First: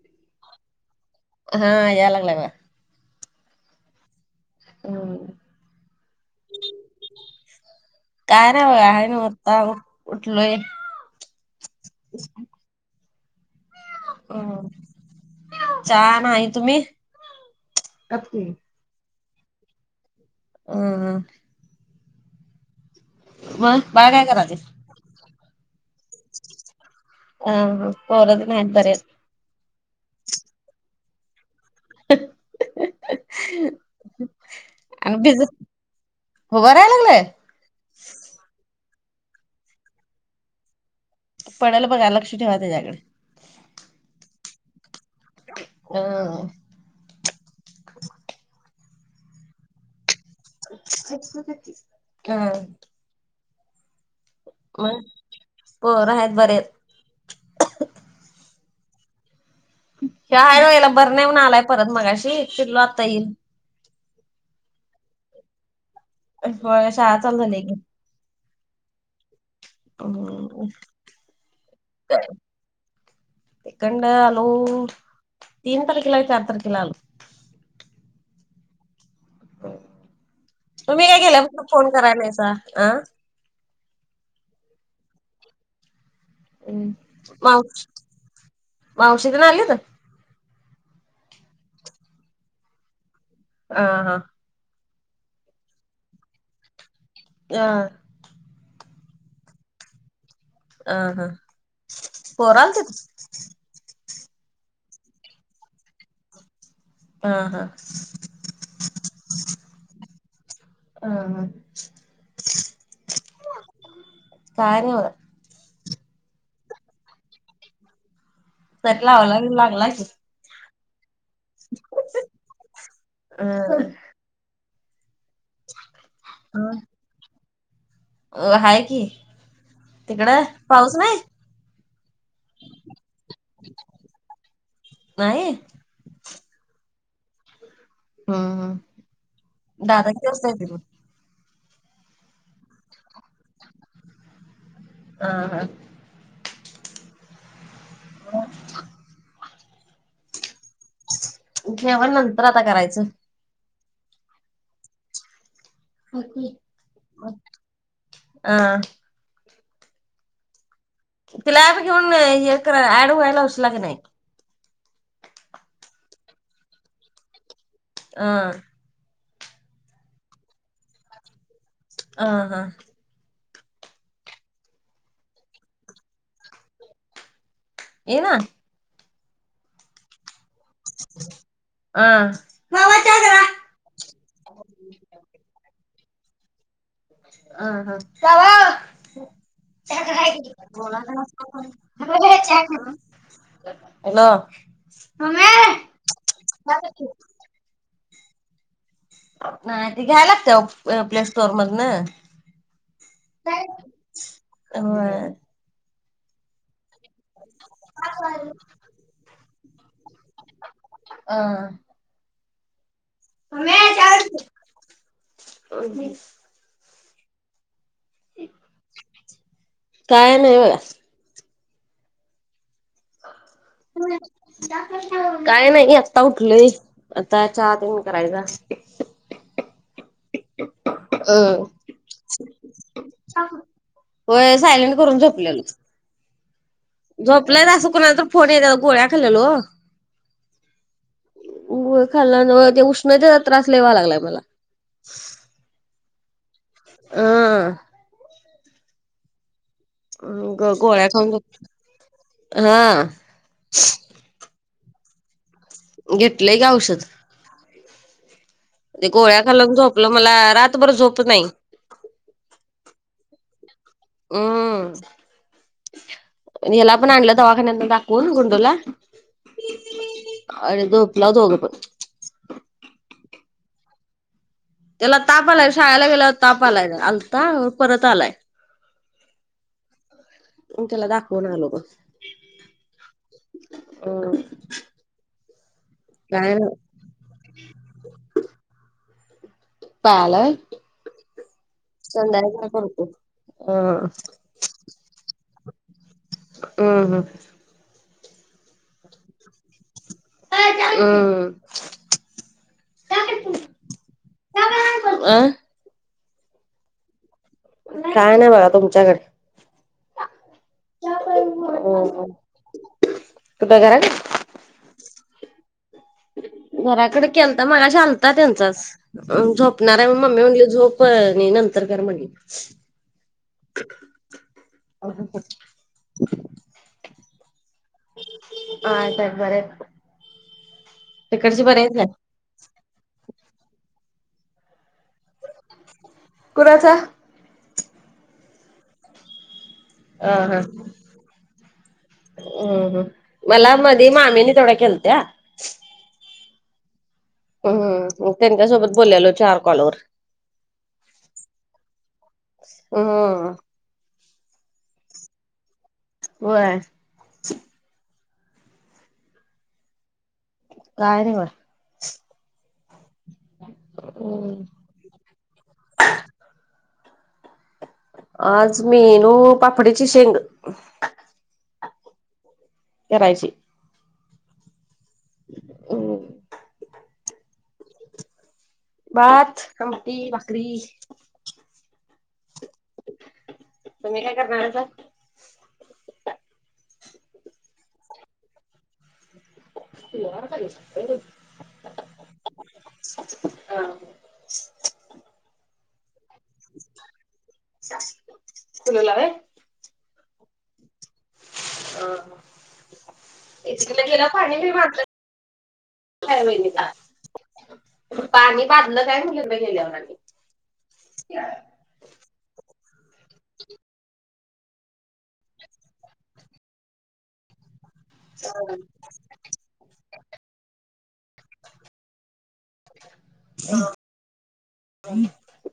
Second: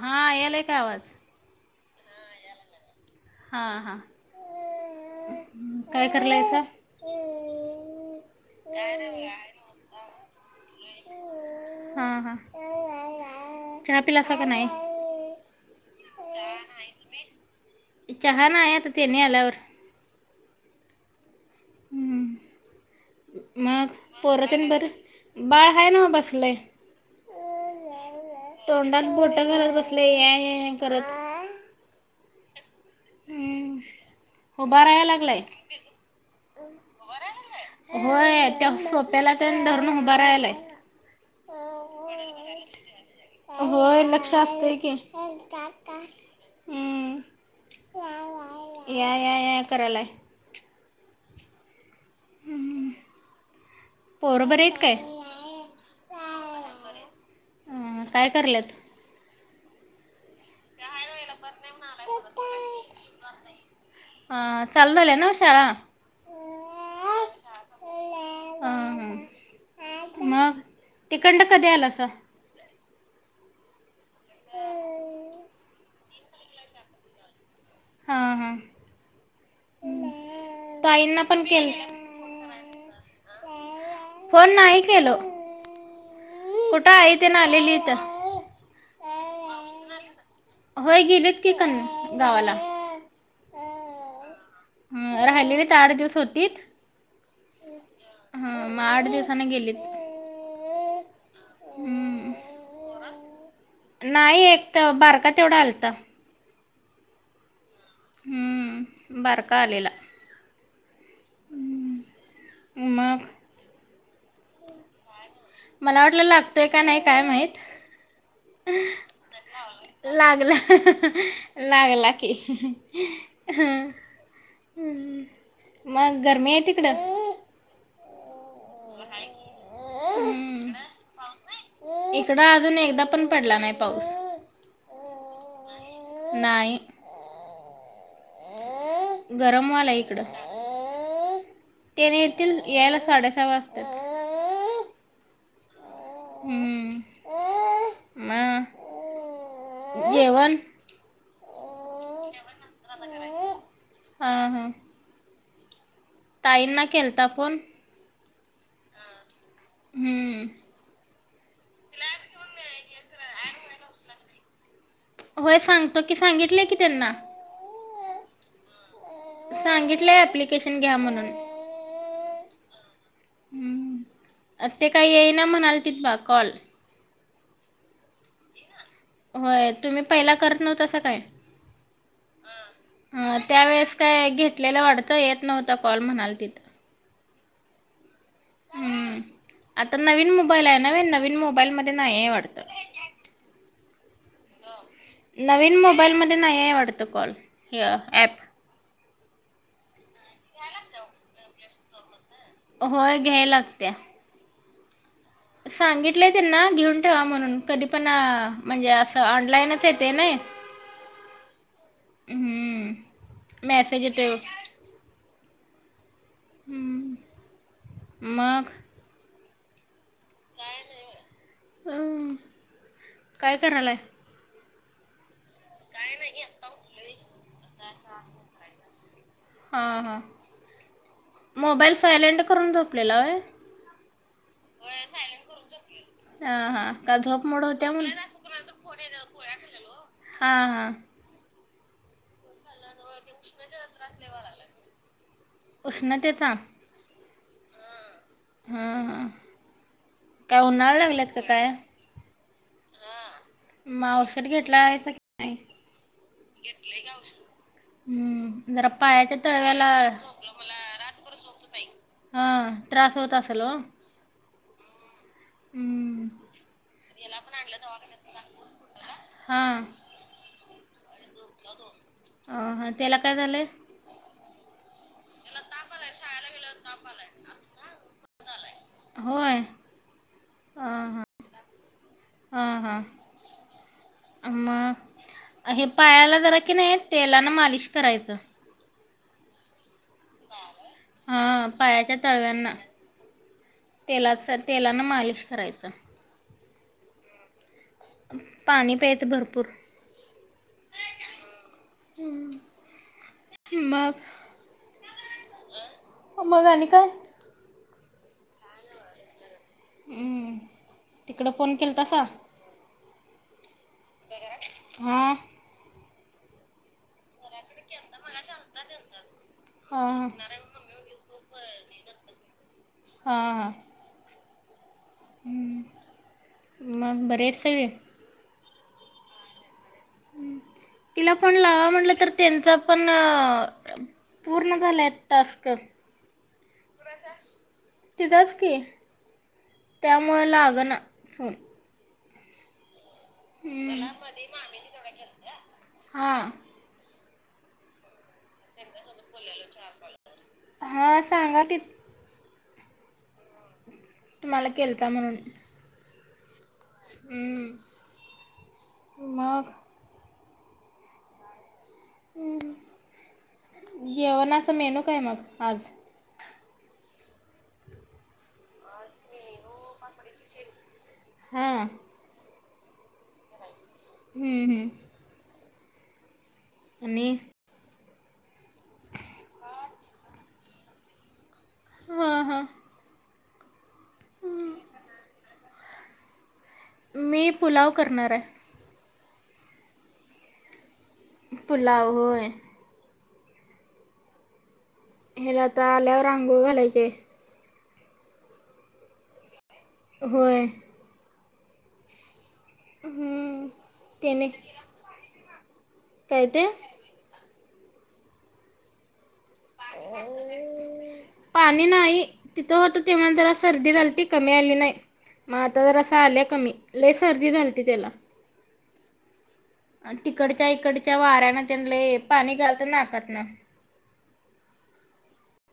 हा यायलाय काय आवाज. हा, या लागलाय बघा. हा-हा हम्म काय करालायसा. काय नाय बघा, आहे नव आता बठलोय. हा-हा चहा पिलासा काय नाही. चहा नाही. तुम्ही अ चहा नाई आता तेनी आल्यावर. हम्म. मग बाळ काय करायलय पोरतेन बरं, बाळ हाय नव बसलय. हा - हा पोर तेन हायत बरीयत. पट्या घालात बसलय, या-या करत. ह. हम्म उभा राहायला अग लागलाय भिज, उभारायला लागलय. होय त्या सोप्याला तेन धरून उभा राहायलाय. पडल बघा लक्ष ठेवा त्याच्याकड. होय, लक्ष असतय की. हा. हम या या या करालाय. अ. पोर बरीयत काय? पोर हायत बरीयत. हम काय कराल्यात. यो हाय नव याला बर नाही मनून‌ आलाय परत मगाशी [unintelligible] आता येईल. हा चालू झाल्या नव शाळा. व्हय शाळा चालू झाल्या की. हा ह, मग तिकंड कधी आलासा. तिकंड आलो तीन तारखेला का [unintelligible] चार तारखेला आलो. हां हां तुम्ही काय ताईंना पण गेल्यापसन केल फोन कराय नायसा आ. फोन नाही केलो, कुठं आई तेन आलेली इथं. मावशीतेन आलीत. होय गेलीत की कण गावाला. हा हा. राहिलेलीत आठ दिवस होतीत. [unintelligible] हम मग आठ दिवसांन गेलीत. अ ह. हम्म. पोरांचीच. नाही एक त बारका तेवढा आलता. हा हा. हम्म बरका आ लेला अ हा हम, मग. काय नाही बघ. मला वाटल लागतोय क नाही काय माहीत. सट लावायला लागला की लागला. लागला की, अ ह हम्म. मग गरमी आहे तिकडं. अ हाय की, तिकडं पाऊस नाही. इकड अजून एकदा पण पडला नाही पाऊस. नाही. नाही. हम् हम‌्. गरमव्हालाय इकड, तेनी येतील यायला साडेसहा वाजत्यात. [unintelligible] हा. ह‌्म, मग जेवण. उठल्यावर नंतर आता करायचं. हा हा. ताईंना केलता फोन, हा हम्म. तिला ॲप घेऊन हे कराय ऍड व्हायला लावशीला क नाही. होय सांगतो की सांगितलय की त्यांना. अ. सांगितलंय एप्लीकेशन घ्या म्हणून. अ ह हम्म आ ते काय येईना म्हणालती तिथ बा कॉल ये ना होय तुम्ही पहिला करत न्हवतासा काय मावा चहा हम‌ हा करा त्यावेळेस काय घेतलेला वाटत येत नव्हता कॉल म्हणालतीत अ ह बाबाओ हम्म आता नवीन मोबाईल आहे नवे नवीन मोबाईलमध्ये नाही आहे वाटतं [unintelligible] हॅलो ह ॲप नाही ते घ्यायला‌ लागत्या ओ प्ले स्टोर मधन होय घ्याय लागत्या होय सांगितलं त्यांना घेऊन ठेवा म्हणून कधी पण आ म्हणजे अस त ऑनलाईनच येतय नाही अ हम्म मम्मे मॅसेज चहा कर येतोय ओ [unintelligible] हम्म् मग काय नाही बगा अम‌् काय करायलाय काय नाही आता उठलोय आता च्या तेन करायचा हा, हा अ मोबाईल सायलेंट करून झोपलेला होय होय सायलेंट करून झोपलेलो ह हा झोपलंच अस कोणाच तर फोन येत्यात गोळ्या खालेलो हां हां ओ होय खाल्लेलो ते उष्णतेचा त्रास लय व्हालाय मला उष्णतेचा ह हम‌् हा काय उन्हाळया गोळ्या लागल्यात खाऊन का झोप काय हा मग औषध घेतला नाहीसा घेतलंय की औषध हम्म जरा ते पायाच्या गोळ्या खाल्लोन तळव्याला झोपलो मला रातभर झोप नाही ह त्रास होत असेल ओ अ हम्म दवाखान्यातनं दाखवून हा अणि झोपलाव दोगपण अ हा त्याला काय झालंय त्याला ताप आलाय शाळेला गेल्यावर ताप आलाय आलता परत आलाय होय मग त्याला दाखवून आलो बघ हा, काय हा मग हे पायाला नाय जरा की नाही तेलानं मालिश करायचं पायाला व्हय. हा पायाच्या संध्याकाळी तळव्यांना करतो. हम्म तेलात सर तेलानं मालिश करायचं. ''हं ''हं'' पाणी प्यायच भरपूर. अ'' हं'' मग अ मग आणि काय. काय नाही बघा तुमच्याकड. हम्म तिकडं हम् फोन केलतासा? हम् कुठ घरात. हा, घराकडे केलता तर मगाशी आलता त्यांचाच. झोपणार आहे हां मम्मी म्हणली झोप आणि नंतर कर म्हणाली. हा हा. [inaudible] मग बरे आहेत सगळे. आहेत आहेत बरे आहेत बघ. तिला फोन तिकडचे लावावा म्हटलं तर. त्यांचा पण पूर्ण झालाय टास्क. कुणाचा. तिचाच की. त्यामुळं ''हं'' हा ''हं लागना फोन ''हं'' मला मधी हम्म, मामीनीं तेवढं केलत्या. हा, होय होय होय. मग त्यांच्या सोबत बोललेलो चार कॉलवर. हां सांगा की ''हं'' तुम्हाला केलता म्हणून. होय. ''हं'' मग. काय नाही बघा. हं हम्म जेवणाचा मेनू काय मग आज. आज मेनू पापडीची शेंग. करायची. ''हं'' हं'' ह, आणि. भात आमटी भाकरी. हां हां तुम्ही काय करणारेसा. मी पुलाव करणार आहे. [unintelligible] होय रे पुलाव होय. ह्याला आता आल्यावर आंघोळ घालायची आहे. पिल्लूला होय? होय. हं हम्म. हं [unintelligible] गेला त्याने पाणी म्हटलं काय ते पाणी बांधलं काय म्हणलो. पाणी. ते नाही तिथं होत तेव्हां जरा सर्दी झालती. कमी आली नाही. मग आता जरासं आलंय कमी. लई सर्दी झाालती त्याला. हा आन तिकडच्या इकडच्या वाऱ्यान त्यांले पाणी गाळत नाकातन.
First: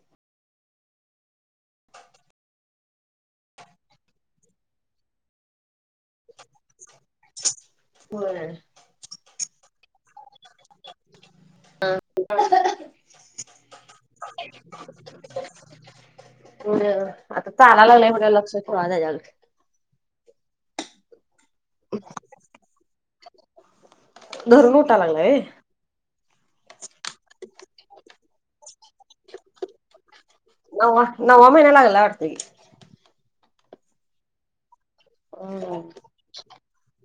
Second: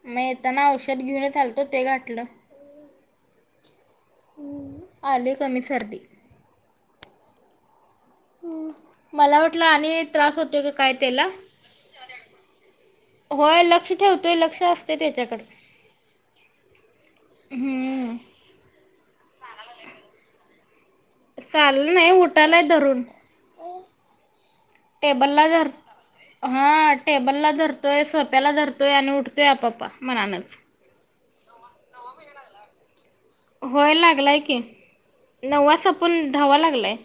म येताना औषध घेऊनच आलतो ते घातलं. आले कमी सर्दी. व्हय. मला वाटलं आणि त्रास होतोय का काय त्याला? होय. लक्ष ठेवतोय. लक्ष असतय त्याच्याकड. होय. आता चालाय लागलाय बघा की. वा त्याच्या बघ [unintelligible] चालालाय नाही उटायलाय धरून. धरुन उट- टेबलला धर- हा. टेबलला धरतोय. सोफ्याला धरतोय आणि उठतोय आपप्पा मनानच. नववा. नववा महिना लागलाय वाटत की. होय. लागलाय की. नववा संपून धाववा लागलाय.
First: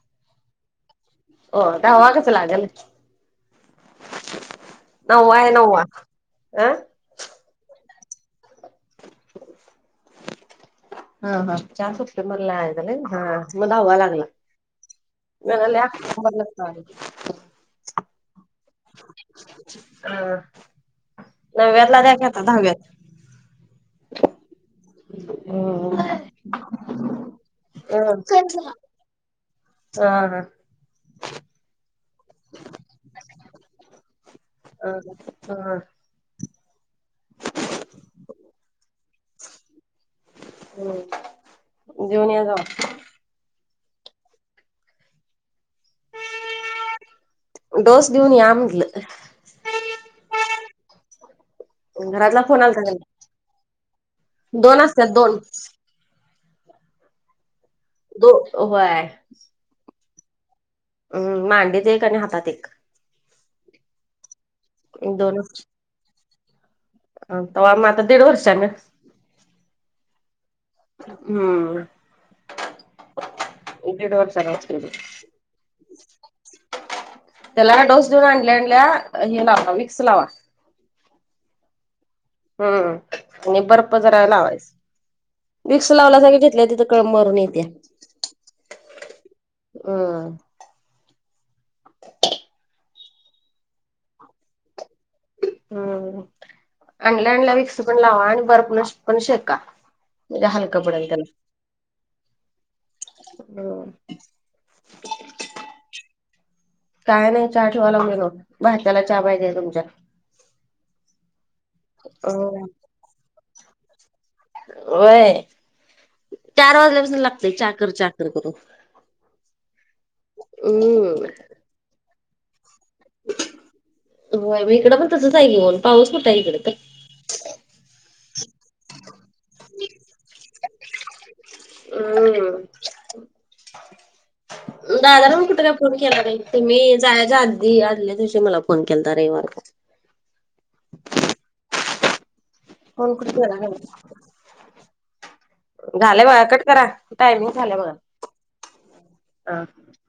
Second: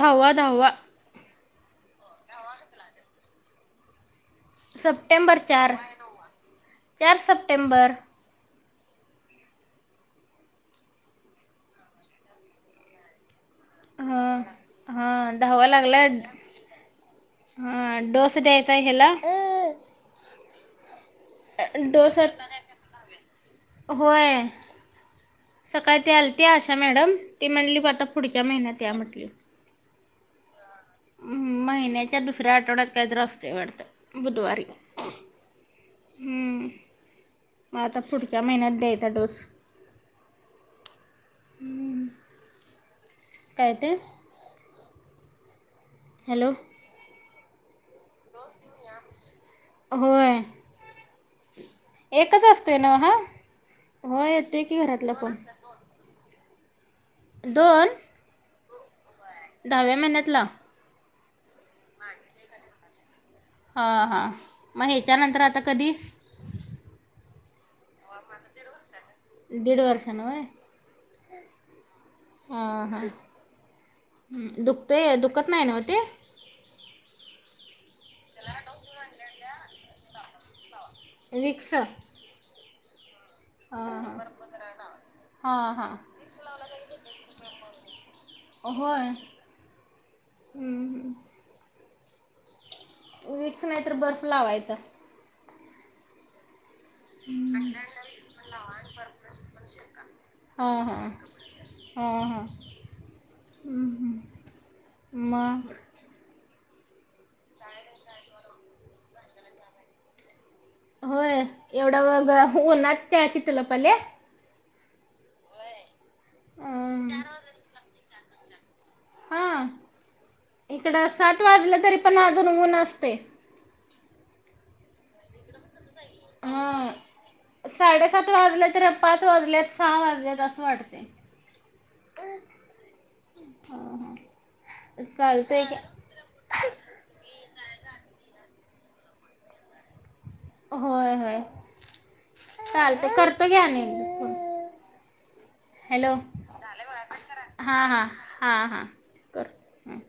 धाव्वा धाव्वा. ओ दहावा कसा लागलं? नऊवा सप्टेंबर आहे चार नऊवा. अं. चार सप्टेंबर. हां. हां. चार सप्टेंबरला आहे का नाही? हां. म धाव्वा लागला. हां हां दहावा लागलाय [unintelligible] हां. डोस द्याय - हां. डोस [unintelligible] होय. हम्म सकाळी ते आलती आशा मॅडम. ती म्हणली आता पुढच्या हा महिन्यात या म्हटली. हा. हा. हं. महिन्याच्या दुसऱ्या आठवड्यात काहीत र असतय वाटतं बुधवारी. अं. हं. हं. म आता पुढच्या महिन्यात द्यायचा डोस. हम्. घेऊन या जाऊन. काय ते? हॅलो. डोस. घेऊन या म्हटलं. होय. घरातला एकच फोन असतोय आलता नव्ह त्यांना हा? हो. येतोय दोन की असतात घरातलं पण- दोन दोन? दो व्हाय. दहाव्या महिन्यातला? हम. मांडीत एक आणि हातात एक. हां. हां. मग ह्याच्यानंतर आता कधी? अ तवा म आता दीड वर्षान. दीड वर्षान व्हय. हम्म. हां हां दीड वर्षांनी उच केले दुखतंय दुखत नाही ना हो ते त्याला डोस देऊन आणल्या आणल्या हे लावा मिक्स लावा. रिक्सा. हम्म आणि बरप लावायचं. हा हा, मरून येत्या. अ होय. हम. वीक्स नाही तर बर्फ लावायचा. हम्म हम्म. आणल्या आणल्या विक्स पण लावा आणि बर्फन पण शेका म्हणजे हलका पडल त्यांना. हम्म हम्म ह मग. काय नाही चहा ठेवायला गेलो भाच्याला चहा पाहिजे तुमच्या. होय एवढा अ मग ऊन्हात चहाची तल्लफ आलीय. होय चार वाजल्यापासून लागतय चहा कर चहा कर करून. हा इकड हम्म. सात वाजलं तरी पण अजून ऊन असतेय. हो मी इकडं पण तसंच आहे ऊन पाऊस कुठाय इकडे तर. हा साडेसात वाजल्या तर पाच वाजल्यात सहा वाजल्यात असं वाटतेय. हम्म दादाला कुठ चालतंय काय की फोन. केला तुम्ही जायच्या आदी आदल्या दिवशी मला फोन केला रविवारचा. होय होय चालत फोन कुठे करतो केला घ्या नाही. आणि. फोन हॅलो झालंय बघा कट करा टायमिंग झालं हां बघा हां हां हां कर ह. हां